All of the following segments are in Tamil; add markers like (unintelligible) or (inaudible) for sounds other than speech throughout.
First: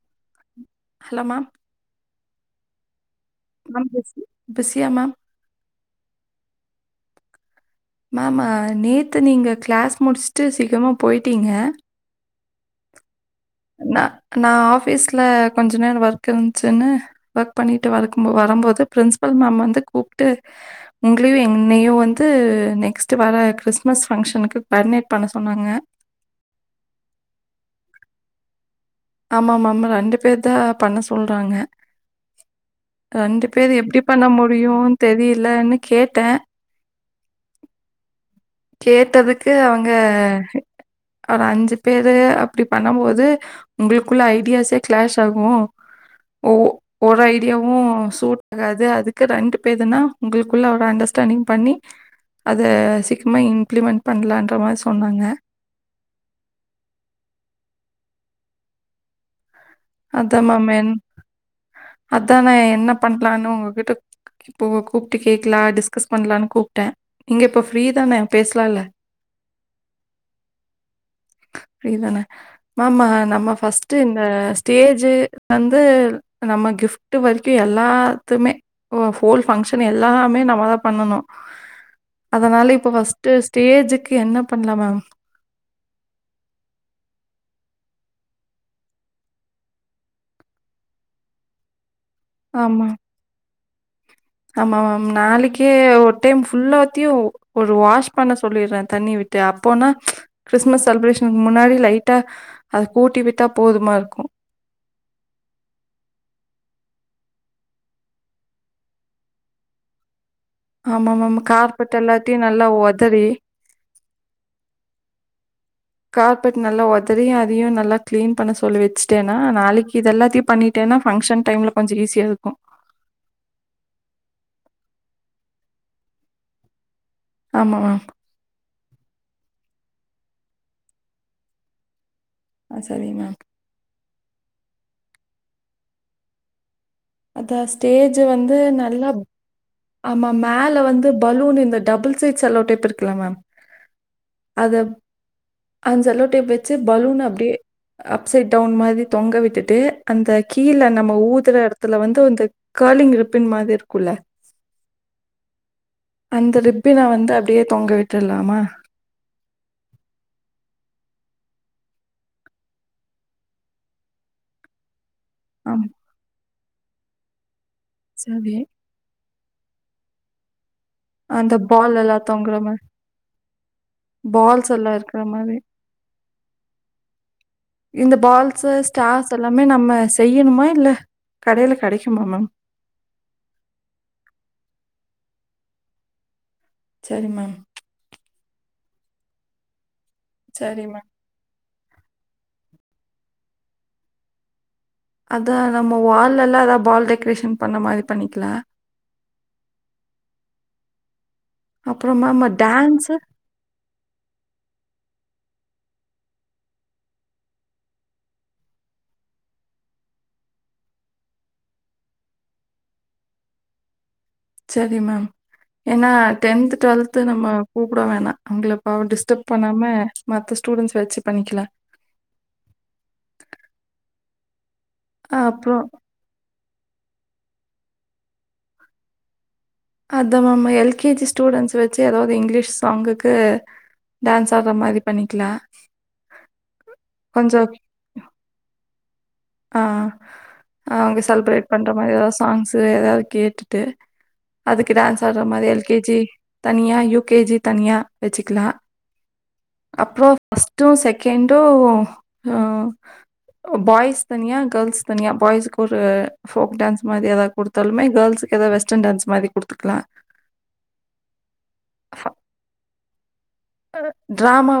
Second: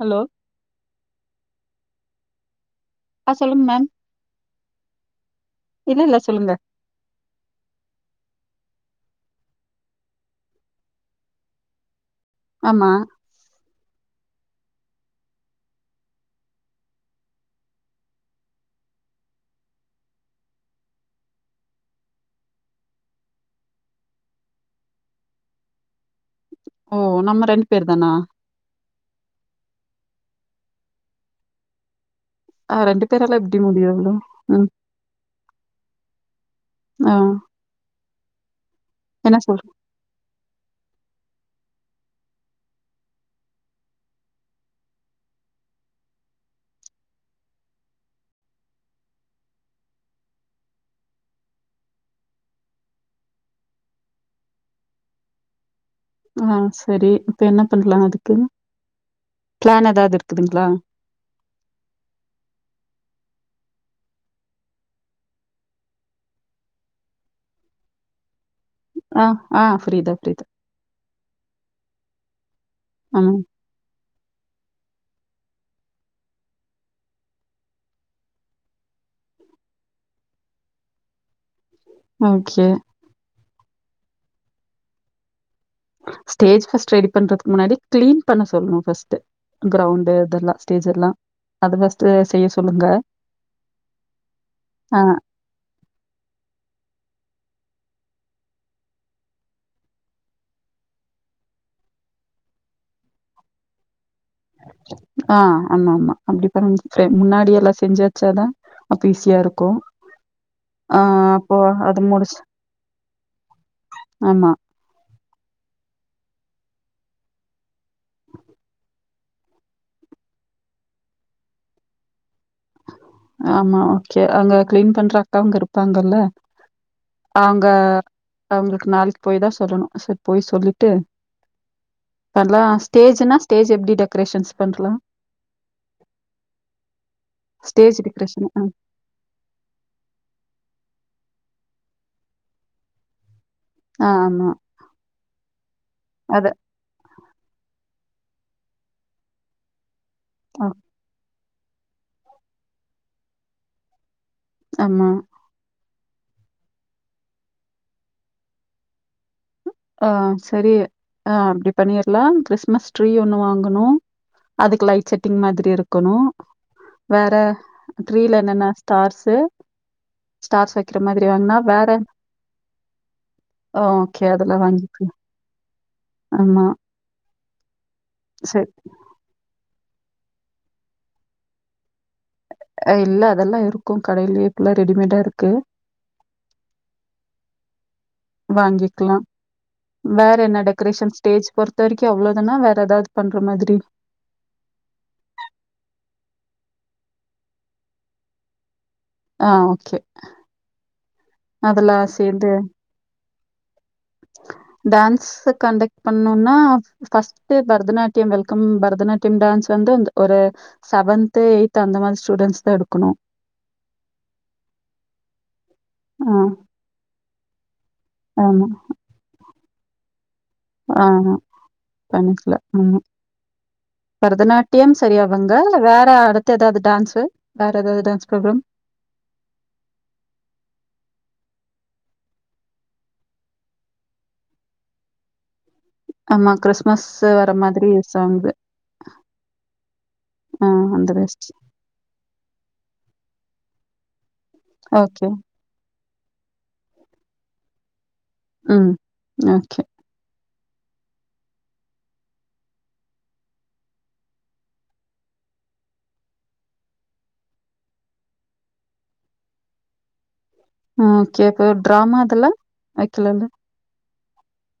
ஹலோ ஹலோமா ஆஹ சொல்லுங்க மேம் பிஸி பிஸியா மேம் இல்ல இல்ல சொல்லுங்க மேம் நேத்து நீங்க கிளாஸ் முடிச்சுட்டு சீக்கிரமா போயிட்டீங்க ஆமா ந நா ஆபிஸ்ல கொஞ்ச நேரோ வர்க் இருந்துச்சுன்னு வர்க் பண்ணிட்டு வருக்கும்போ வரம்போது ப்ரின்ஸ்பில் மேம் வந்து கூப்ட்டு உங்களையு என்னையு வந்து நெக்ஸ்ட் வர க்றிஸ்மஸ் ஃபங்க்ஷனுக்கு குவாடினேட் பண்ண சொன்னாங்க. ஓ நம்ம ரெண்டு பேர் தானா ஆமாமாமா ரெண்டு பேர்தா பண்ண சொல்றாங்க. ஆ பேரால ரெண்டு பேர் எப்டி முடியும்ல பண்ண ம் முடியு தெரிலன்னு கேட்ட ஆ என்ன கேட்டதுக்கு சொல் அவுங்க ஒரு அஞ்சு பேரு அப்டி பண்ணம் போது உங்குளுக்குள்ள ஐடியாஸே க்ளாஷ் ஆகு ஒ ஒரு ஐடியாவு சூட் ஆகாது அதுக்கு ரெண்டு பேதுனா உங்குளுக்குள்ள ஒரு அண்டர்ஸ்டாண்டிங் பண்ணி அத சீ சும்மா இம்ப்ளிமெண்ட் பண்லான்ற மாரி சொன்னாங்க ஆஹ் செரி இப்ப என்ன பண்லா அதுக்கு பிளான் ஏதாவது அதா இருக்குதுங்களா மேம் மென் அதா நா என்ன பண்லான்னு உங்கிட்ட இப்ப கூப்ட்டு கேட்கலா டிஸ்கஸ் பண்லான்னு கூப்ட்ட நீங்க இப்ப ஃப்ரீ தானெ பேச ஆஹ் ஆஹ் ப்ஃரீதா ப்ஃரீதா. ஃப்ரீதான மேம் ம் நம்ம ஃபஸ்ட் ஆ ஸ்டேஜ்ஜு வந்து நம்ம கிப்ஃட் வரிக்கு எல்லாத்துமே ஹோல் ஃபங்க்ஷன் எல்லாமே நம்மதா பண்ணனு. ஓகே அதனால இப்ப ஃப்ர்ஸ்ட்டு ஸ்டேஜுக்கு என்ன பண்ணலா மேம். ஸ்டேஜ் ஃபஸ்ட் ரெடி பண்றதுக்கு முன்னாடி கிளீன் பண்ண சொல்லனு ஃப்ஸ்ட்டு க்ரௌண்டு இடெல்லா ஸ்டேஜ்ஜு எல்லா அதுதா ஆமா ஆமா ஆ மேம் நாளைக்கே ஒரு டைம் ஃபுல்லா த்யு ஒரு வாஷ் பண்ண சொல்லிற்றே தண்ணி விட்டு அப்போனா க்றிஸ்மஸ் செல்ப்ரேஷனுக்கு முன்னாடி லைட்டா அத கூட்டி விட்டா போதுமா இருக்கு. ஆஹ் ஆமா ஆமா அப்டிப்ப (unintelligible) முன்னாடி எல்லா செஞ்சு வெச்சாதா அப்ப ஈஸியா இருக்கு ஆ ஆம்மா மேம் அப்போ கார்பெட் அது எல்லாத்தையு முடிச்சு நல்லா ஒதறி ஆமா கார்பெட் நல்லா ஒதரி அதியு நல்லா க்ளீன் பண்ண சொல்லி வெச்சு னா நாளக்கு இதெல்லாத்தயு பண்ணிட்டேன்னா ஃபங்க்ஷன் டைம்ல கொஞ்சொ ஈஸியா இருக்கு ஆமா ஓகே அங்க க்ளீன் பண்ற அக்காங்க இருப்பாங்கல்ல அவங்க ஆமா மேம் அவங் நாளிக்கு போய் தா சொல்லணு சேர் போய் சொல்லிட்டு அத்லா ஆ சரி மேம் ஸ்டேஜ்ன்னா ஸ்டேஜ் எப்டி டெக் க்ரேஷன்ஸ் பண்ட்லா அதா ஸ்டேஜு வந்து நல்லாப் ஆமா மேல வந்து பலூன் இந்த டபுள் சைட் செல்லோடேப் இருக்கல மேம் ஆ ஆமா. அத அத செலோடேப் வச்சு பலூன் அப்டியே அப் சைட் டவுன் மாதிரி தொங்க விட்டுட்டு அந்த அ கீழ நம்ம ஊ த்துற எடத்துல வந்து இந்த ஃகேலிங் ரிப்பன் மாதிரி இருக்குல்ல ஆமா அந்த ரிப்பின வந்து அப்டியே தொங்க விட்ருலாமா? ஆ, சரி ஆ அப்டி பண்ணிர்லா கிறிஸ்மஸ் ட்ரீ ஒண்ணு வாங்குணு. அதுக்கு லைட் செட் டிங் மாதிரி ஆம் இருக்கணு. வேற ட்ரீல சரி என்னன்ன ஸ்டார்ஸு ஸ்டார்ஸ் வை அந்த பால் எல்லா தொங்குற மாரி ஓகே. அதெல்லாம் பால் ஸ் எல்லா வாங்கிக்கலாம். இருக்கற மாரி ஆமா இந்த சரி. பால்ஸு, ஸ்டார்ஸ் எல்லாமே நம்ம ம செய்யணுமா? இல்ல கடையில கெடக்குமா மேம்? அஹ் இல்ல க்கு சரி மேம், வாங்கிக்குலா வேற என்ன சரி மேம். டெக்கரேஷன் ஸ்டேஜ் பொறுத் இது வரைக்கும் அவ்ளோவு தானா வேற ஏதாவது பண்ற மாதிரி அதா நம்ம வால்லல்லா ஏதாவ் பால் டெக்கரேஷன் பண்ண மாதிரி பண்ணிக்கிலா ஆ ஓகே அதெல்லா அப்புறம் மேம் சேந்து டான்ஸு டேன்ஸு கண்டக்ட் பண்ணோண்னா first Bharatanatyam welcome Bharatanatyam dance வந்து ஒரு செவன்த் எயி்த் அந்த மாதிரி ஸ்டூடென்ஸ் தா எடுக்குணு சேரி மேம் ஏன்னா டென்த்து ட்வெல்த்து நா மா கூப்புட வேணா ஆமா. அவங்ள‌ பாவம் டிஸ்டர்ப் பண்ணாம மத்த ஸ்டூடண்ட்ஸ் ஆ வச்சு ஆ பண்ணிக்கலாம். பண்ணிக்கிலா ம் ம் பருதநாட் டியம் செரி அவங்க அப்புறம் வேற அடுத் த்த ஏதாவது டேன்ஸு வேற ஏதாவது டேன்ஸ் ப்ரோக்ரம் அதா ma'am L K G students வெச்சி ஏதாவது இங்கிலீஷ் சாங்குக்கு டேன்ஸ் ஆட்ற மாரி பண்ணிக்கிலா ஆமா கிறிஸ்மஸு வர மாதிரி சாங்கு ஆ ஆ அந்த அவுங்க பெஸ்ட். செல்ப்பேர்ட் பண்ற மாரி எதாவ்து சாங்ஸ்சு எதாவ் கேடுட்டு அதுக்கு டான்ஸ் ஓகே. ஆட்ற மாரி எல் கே ஜி தனியா யு கே ஜி தன்யா வெச்சிக்குலா ம். ஓகே. அப்றோ ஃபஸ்ட்டு செகண்டு ம் பாய்ஸ் தனியா கேள்ஸ் தனியா பாய்ஸ்க்கு ஒரு போக் டான்ஸ் மாரி எதாவ்து கொடுத்தாலுமே கேள்ஸ்க் எதாவ் வெஸ்டர்ன் டான்ஸ் மாரி கொடுத்துக்கலா ம் சேப்ப டிராாமாதெல்லா வைக்கலால்ல ட்ராமா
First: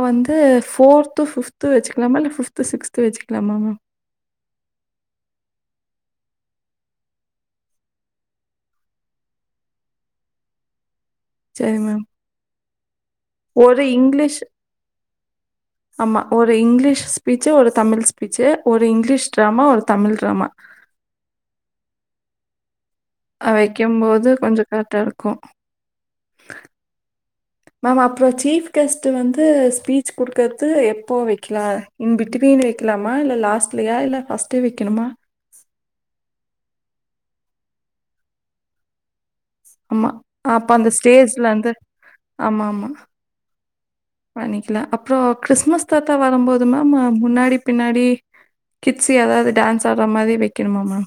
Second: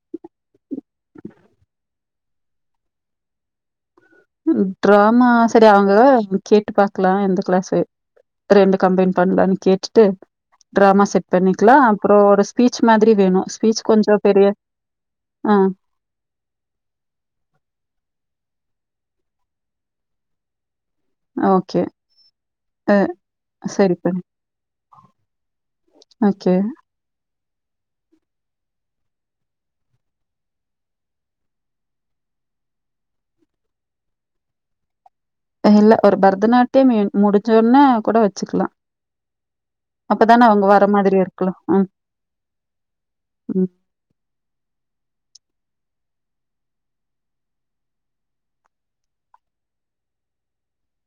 ட்ராமால பிப்து சிக்ஸ்து வெச்சிக்கலாமா மாம் டிராமா சரி அவங்க கேட்டு பாக்கலா அந்த கிளாஸ் ரெண்டு கம்பைன் பண்லானு கேட்டுட்டு டிராமா செட் செரி பண்ணிக்கலாம். மேம் அப்புறம் ஒரு ஸ்பீச் மாதிரி வேணும். ஸ்பீச் ஒரு கொஞ்சம் இங்லீஷ் பெரிய ஆ ஆம்மா ஒரு இங்லீஷ் ஸ்பீச்சு ஒரு தமிழ் ஸ்பீச்சு ஒரு இங்லீஷ் டிராமா ஒரு தமிழ் டிராமா ஓகே அ ஹ சரி பண்ணி வைக்கும்போது கொஞ்ச கரெட்டா இருக்கும் ஓகே. மேம் அப்றொம் சீஃப் கெஸ்ட் வந்து ஸ்பீச் குடுக்கற்து எப்போ வெக்கலா இன் பிட்வீன்னு வெக்கலாமா இல்ல லாஸ்ட்லயா இல்ல ஃபஸ்ட்டே வெக்கணுமா இல்ல ஒரு பரதநாட்டியம் ன் முடிஞ்சோனே கூட வெச்சுக்கலா அம்மா அப்பந்த ஸ்டேஜ்ல இருக்கலாம். வந்து ம். ஆமா ஆமா ம். பண்ணிக்கல அப்றொ கிறிஸ்மஸ் தாத்தா வரும்போது மேம் ம முன்னாடி பின்னாடி கிட்ஸி எதாது டான்ஸ் ஆட்ற மாரி வெக்கணுமா மேம்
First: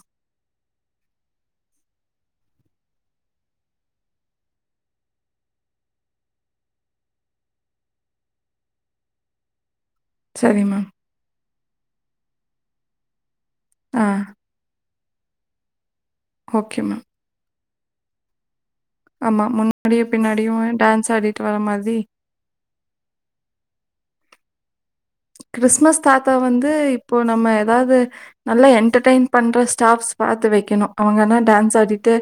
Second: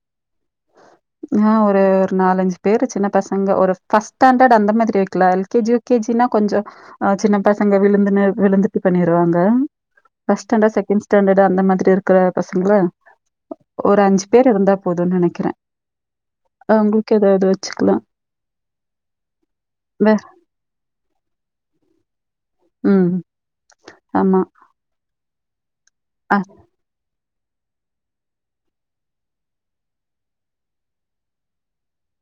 ஆஹ் ஒரு ஒரு நாலஞ்சு பேரு சின்ன பசங்க ஒரு பஸ்ட் ஸ்டாண்டர்ட் அந்த மாதிரி வெக்கலா L K G U K G னா கொஞ்ச ஹ சின்ன பசங்க விழுந்துன்னு விழுந்துட்டு பண்ணிருவாங்க பஸ்ட் சரி ஸ்டாண்ட மேம் செகண்ட் ஸ்டாண்டர்ட அந்தமாதிரி இருக்ற ப்ப சொல்ல ஒரு ஆ அஞ்சு பேரு இருந்தா போதுங்கற கிறே ஓகே மேம் உங்குளுக்கு எதாவ்து வச் ச்சுக்கலா ஆமா முன்னாடியு பின்னாடியு ஹ டான்ஸ் ஆடிட் ட்றர மாதி உம் ஆமா க்ரிஸ்மஸ் தாத்தா அ, வந்து ப்போ நம்ம எதாவ்து நல்ல என்டர்டய்ன் பண்ற ஸ்டாப்ஸ் பாத்து வைக்கணும் அவங்கனா டான்ஸ் ஆடிட்டே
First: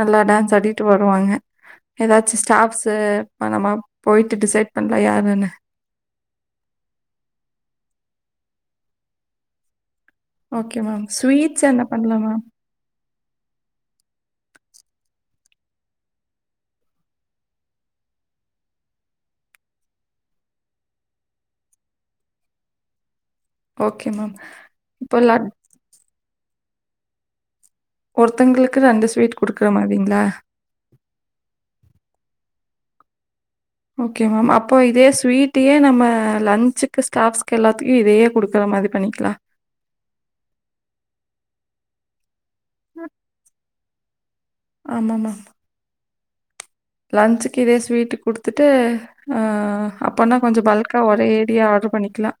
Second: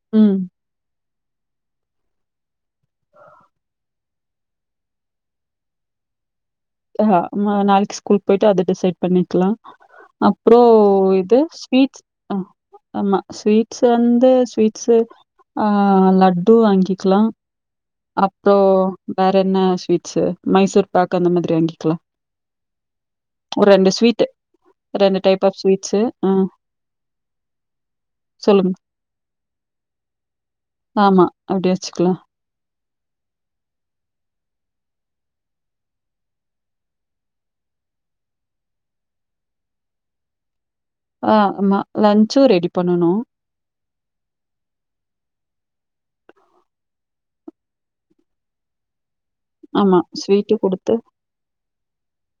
நல்லா ம் டான்ஸ் ஆடிட்டு வர் வாங்க எதாச்சு ஸ்டாப்ஸ்சு (unintelligible) போய்ட்டு டிசைட் பண்ல யாருனு ஆஹ நாளிக்கு ஸ்கூல்க் போய்ட்டு வந்துட்டு செட் பண்ணிக்லா ஓக்கே மேம் ஸ்வீட்ஸ் என்ன பண்லாம் மேம் ஆமா ஸ்வீட்ஸ் வந்து ஸ்வீட்ஸ் ஆஹ் லட்டு வாங்கிகலாம் அப்றோ வேற என்ன ஸ்வீட்ஸ்ஸூ மைசூர் பாக்கு அந்த மாதிர் வாங்கிக்கலா ஒரு ரெண்டு ஓகே ஸ்வீட் மேம். இப்போ ரெண்டு டைப் லட் ஆப் ஸ்வீட்ஸு உம் ஒருத்தங்களுக்கு ரண்டு ஸ்வீட் குடுக்குற மாரிங்ளா ஆமா அப்படி வச்சுக்கலாம் ஓக்கே மேம் அப்போ இதே ஸ்வீட்டயே நம்ம லஞ்ச்சுக்கு ஸ்டாப்ஸ்க் எல்லாத்தியும் இதே குடுக்குற மாதி பண்ணிக்கலா ஆஹ் ஆம்மா லன்ச் சு ரெடி பண்ணணும் லன்ச்சிக்கு இதே ஸ்வீட்டு குடுத்துட்டே ஆம்மா ஸ்வீட்டுக் குடுத்து ஏடியா ஆர்டர் பண்ணிக்கலாம்.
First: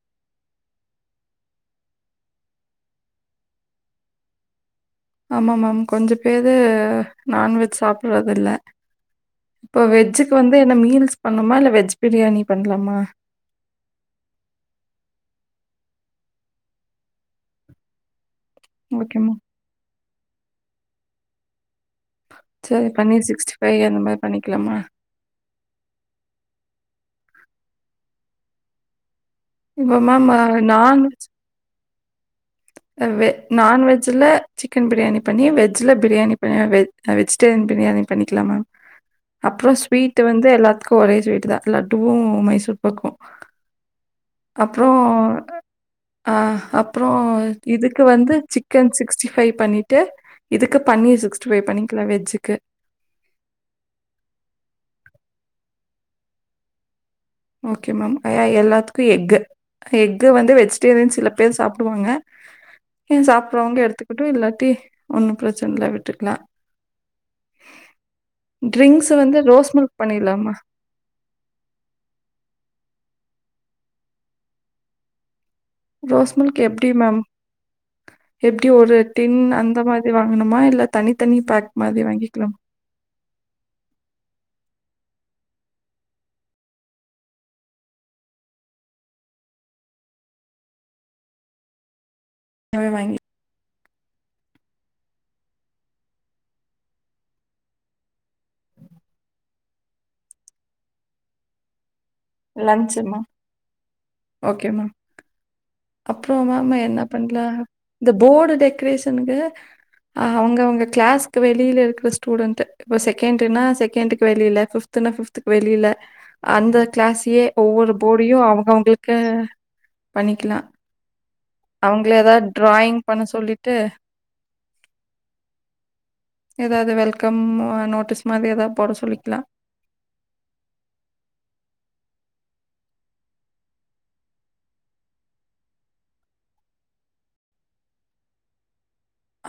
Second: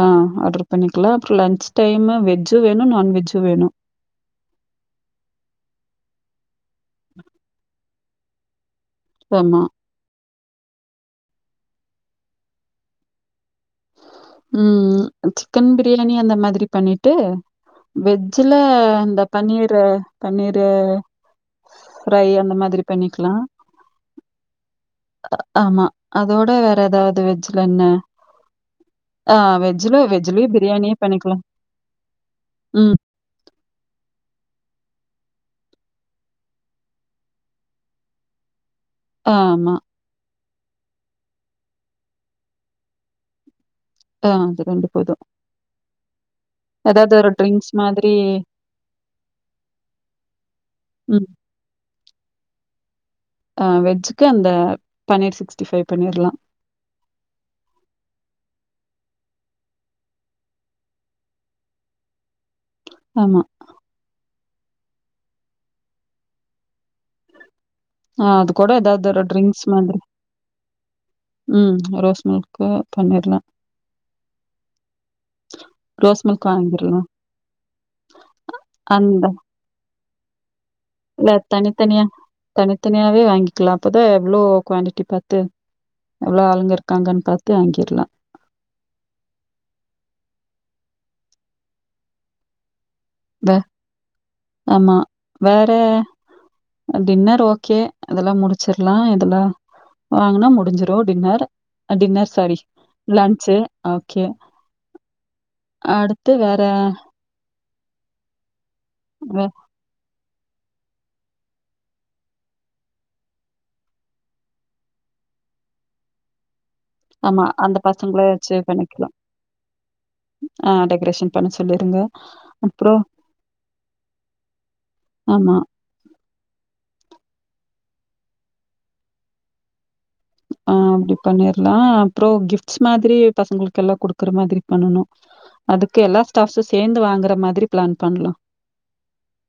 ஆஹ் ஆட்ரு பண்ணிக்கிலா அப்புற லன்ச் டைமு வெஜ்ஜு வேணும் நான்வெஜ்ஜும் வேணும் ஆம்மா மேம் கொஞ்சப் பேரு நான்வெஜ் சாப்புட்றது இல்ல ஆமா. இப்போ வெஜ் இப்ப வந்து என்ன மீல்ஸ் பண்ணுமா இல்ல வெஜ் பிரியாணி பண்ணலாமா உம் சிக்கென் பிரியாணி அந்த மாதிரி பண்ணிட்டு வெஜ் சில இந்த ஓகேம்மா. பன்னீரு பன்னீரு ஃப்ரை அந்த மாதிரி சரி பன்னீர் பண்ணிக்லாம் அந்த மாரி பண்ணிக்கலாமா? ஆம்மா அதோட வேற ஏதாவது இந்த வெஜ்ல என்ன ஆஹ் இப்போ வெஜ்ல மேம் வெஜ்லேய் பிரியாணியே நான்வெஜ் பண்ணிக்கலாம் ம். வெ நான்வெஜ்ஜில சிக்கன் பிரியாணி பண்ணி வெஜ்ஜிலப் பிரியாணி பண்ணி வெஜ் வெஜிடேரியன் பிரியாணி பண்ணிக்கலாம் மேம் ஆமா. அப்றோம் ஸ்வீட் வந்து து எல்லாத்துக்கும் ஒரே ஸ்வீட்டு தான் லட்டுவும் மைசூர் பாக்கும் ஆ அது அப்றோம் போதும். ஆஹ் ஏதாவது அப்றோம் ஒரு ட்ரிங்க்ஸ் இதுக்கு மாதிரி வந்து சிக்கன் சிக்ஸ்டி ஃபைவ் பண்ணிட்டு இதுக்கு பன்னீர் ம். சிக்ஸ்ட்டி ஃபைவ் பண்ணி க்லா வெஜ்ஜிக்கு ஆஹ் வெஜ்ஜிக்கு அந்த பன்னீர் சிக்ஸ்டி ஃபைவ் பண்ணிர்லாம் ஓகே மேம் ஆஹ் எல்லாத்துக்கு எஃகு எஃகு வந்து வெஜிடேரியன் சில பேர் சாப்புடுவாங்க சிக்கேன் ஆமா. சாப்ட்றவங்க எடுத்துக்கிட்டு இல்ல ட்டி ஒன்னுப் பிரச்சன்ல விட்டுக்லாம் ஆஹ் அது கோட எதாது ட்ரிங்க்ஸ் ஒரு வந்து ட்ரிங்ஸ் ரோஸ் மில்க் மாத்ரி பண்ணிடலாமா? உம் ரோஸ் உங்களுக்குப் பண்ணிற்லாம் ரோஸ்மில்க் எப்டி மேம் எப்டி ஒரு அந்த டின் அந்த மாத் ரி வாங்கணுமா இல் இல்ல தனித்தனியா தனித்தனியாவே வாங்கிக்லாம் அப்போதான் எவ்ளோ குவான்டிடி பாத்து எவ்ளோ ஆளுங்க இருக்காங்கன்னு பாத்து வாங்கிர்லாம் (unintelligible) வே ஆம்மா வேற டின்னர் ஓகே அதெல்லாம் முடிச்சிர்லாம் இதெல்லாம் வாங்குனா முடிஞ்ஜிரு டின்னர் டின்னர் சாரி லஞ்ச்சுமா? லன்ச்சி ஓகே மேம் அடுத்து அப்றோம் வேற மேம் என்ன பண்ணலா இந்த போடு டெக்ரேஷனுக்கே வே ஆ அவுங்க அவுங்க கிளாஸ்க்கு வெளிலே இர்க்ற ஸ்டூடண்ட்டு வ் இவ செகண்ட்டுனா செகண்ட்க்கு வெளிலே ஃபிப்த்துனா ஃபிப்த்துக் வெளிலே அந்த கிளாஸ் எ ஆமா. அந்த ஒவ்வொரு பசங்கள போர்டையு வச்சு அவுங்க அவுங்குளுக் பண்ணிக்கலாம். ஆ பண்ணிக்கிலா ஆ டெக்கரேஷன் பண்ண சொல்லிருங்க. அவுங்ளே எதா டிராயிங் அப்புறம் பண்ண சொல்லிட்டு ஆமா. (unintelligible) எதாவுது வெல்கம் ஆ நோட்டீஸ் மாதிரி எதா போட சொல்லிக்லா ஆ அப்டி பண்ணிர்லா அப்றோ கிஃப்ட்ஸ் மாத்ரி பசங்குளுக் கெல்லா குடுக்குற மாதிரி பண்ணனோ அதுக்கு எல்லா ஸ்டாஃப்ஸ்சு சேந்து வாங்குற மாதிரி பிளான் பண்லா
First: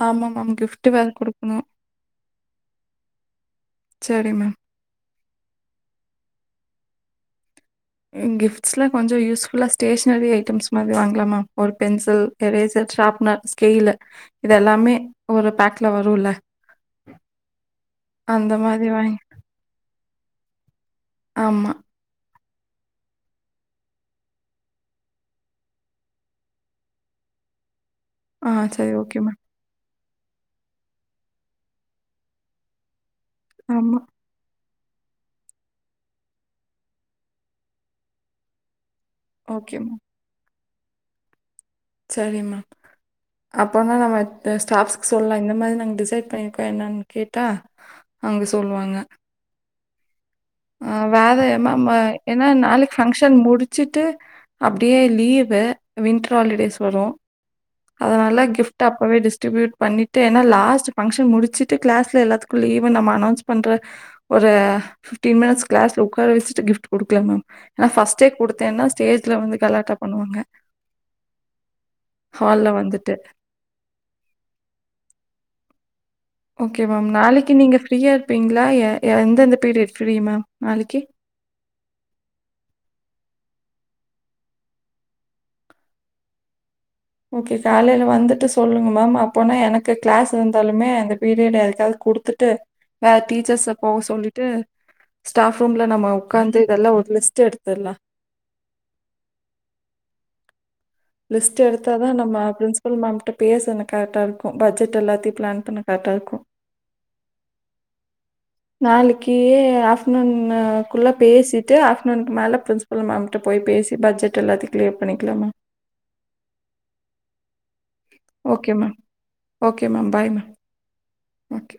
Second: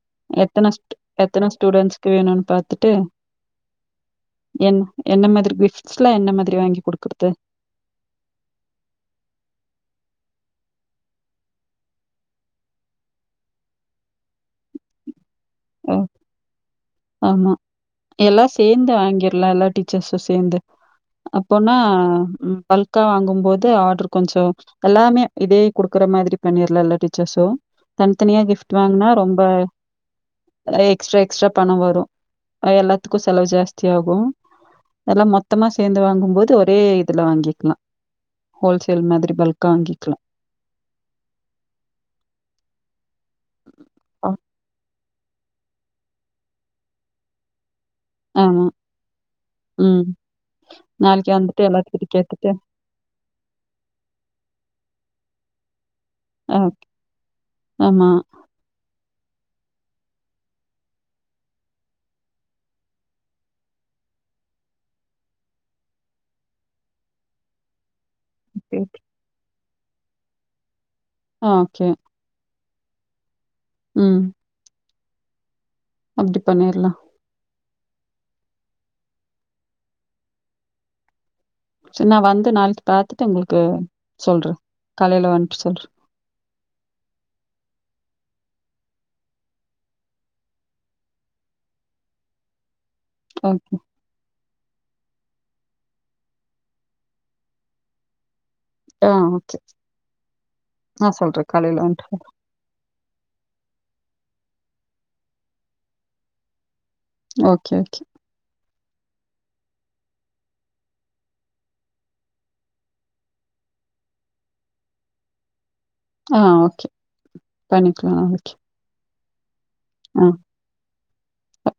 ஆமாம் மேம் எத்தனே ஸ்ட்டு வேறு எத்தனே கொடுக்கணும் ஸ்டூடண்ட்ஸ்க்கு வேணுன் பாத்துட்டு சரி மேம் என் என்ன மாதிரி கிஃப் ஸ்லா என்ன மாதிரி வாங்கி குடுக்குற்து ம் கிஃப்ட்ஸ்லே கொஞ்சோ யூஸ்ஃபுல்லா ஸ்டேஷனரி ஐட்டம்ஸ் மாதி வாங்லாமா ஒரு பென்சில் எரேசர் ஷாட்ப்னர் ஸ்கேலு இதெல்லாமே ஒரு பேக் லே அ வருலே ஆமா எல்லா மாதிரி சேந்து வாங்கி வாங்கிர்லா இல்லாட்டி ஸ்ஸு சேந்து ஆமா. அப்போனா ம் பல்கா வாங்கும் போது ஆர்டர் கொஞ்ச எல்லாமே இதே குடுக்குற மாதிரி பண்ணிர்லா எல்லா டீச்சர்ஸு தனித்தனியா ஆ கிஃப்ட் சரி வாங்னா ஓகே மேம். ரொம்ப எக்ஸ்ட்ர எக்ஸ்ட்ர பண வரு எல்லாத் துக்கு செலவு ஜாஸ்தி ஆமா. ஆகு எல்லா மொத்தமா சேந்து வாங்கும் போது ஒரே இதுல வாங்கிக்லா ஹோல்சே ல் மாதிரி பல்கா ஓகே மேம். வாங்கிக்லா சரி மேம் அப்பதா நம்ம ஆ. த ஸ்டாஃப்ஸ் சொல்லா இந்த மாரி நாங்க டிசைட் பண்ணிருக்கோ என்னன் கேட்டா அங்க ஆமா. சொல்வாங்க ம் ஆ நாளைக்கு வேற வந்துட்டு என்னா ம எல்லாத்துக்கிட்ட ஏன்னா கேட்டுட்டு நாளைக்கு ஃபங்க்ஷன் முடிச்சுட்டு அப்டியே லீவு அ வின்ட்ரு ஆ ஹாலிடேஸ் வரும் ஆமா. அதனால கிஃப்ட ஆப் ப்பவே டிஸ்ட்ரிபியூட் பண்ணிட்டு ஏன்னா லாஸ்ட் ஃபங்க்ஷன் முடிச்சுட்டு கிளாஸ்ல எல்லாத்துக்கும் லீவுன் நம்ம அனவுன்ஸ் பண்ற ஒரு டி மேன்ட்ஸ் கிளஸ்ல உக்கார வெச்சிட்டு கிஃப்ட் குடுக்குலாங் மேம் அ ஃபஸ் ட்டே குடுத்தேன்னா ஸ்டேஜ்ல வந்துட் கலாட்டா பண்ணுவாங்க ஆ கே ஹால்ல வந்துட்டு ம் அப்படி ஓகே பண்ணிரலாம். மேம் நாளைக்கு நீங்க ஃப்ரீயா இருப்பீங்களா எ எந்தெந்த பீரியட் ஃப்ரீ மேம் நாளைக்கு சரி நா வந்து நாளைக்கு பாத்துட்டு உங்களுக்கு சொல்ற காலையில வந்துட்டு சொல்ற ஓகே காலையில வந்துட்டு சொல்லுங்க மேம் அப்போனா எனக்கு கிளாஸ் இருந்தாலுமே அந்த பீரியட் யாருக்காவது குடுத்துட்டு வேற டீச்சர்ஸ ஓகே. போக சொல்லிட்டு ஸ்டாஃப் ரூம்ல நம்ம உக்காந்து இதெல்லா ஒரு லிஸ்ட் எடுத்துர்லா ஆஹ் ஓகே நான் சொல்றேன். லிஸ்ட் காலையில வந்துட்டு எடுத்தாதா நம்ம அட்னன்ஸ் பல் மேம்ட்ட பேச எனக்கு கரெக்டா இருக்கு பட்ஜெட் எல்லாத்தையு பிளான் பண்ண கரெக்டா இருக்கு ஓகே ஓகே நாளைக்கு ஆஃப்டர் நூனுக்குள்ள பேசிட்டு ஆஃப்டர்நூனுக்கு மேல பிரின்ஸ்பல் மேம்கிட்ட போய் பேசி பட்ஜெட் எல்லாத்தையு கிளியர் பண்ணிக்கலாமா ஆஹ் ஓகே பண்ணிக்கலா okay okay ma'am bye ma'am okay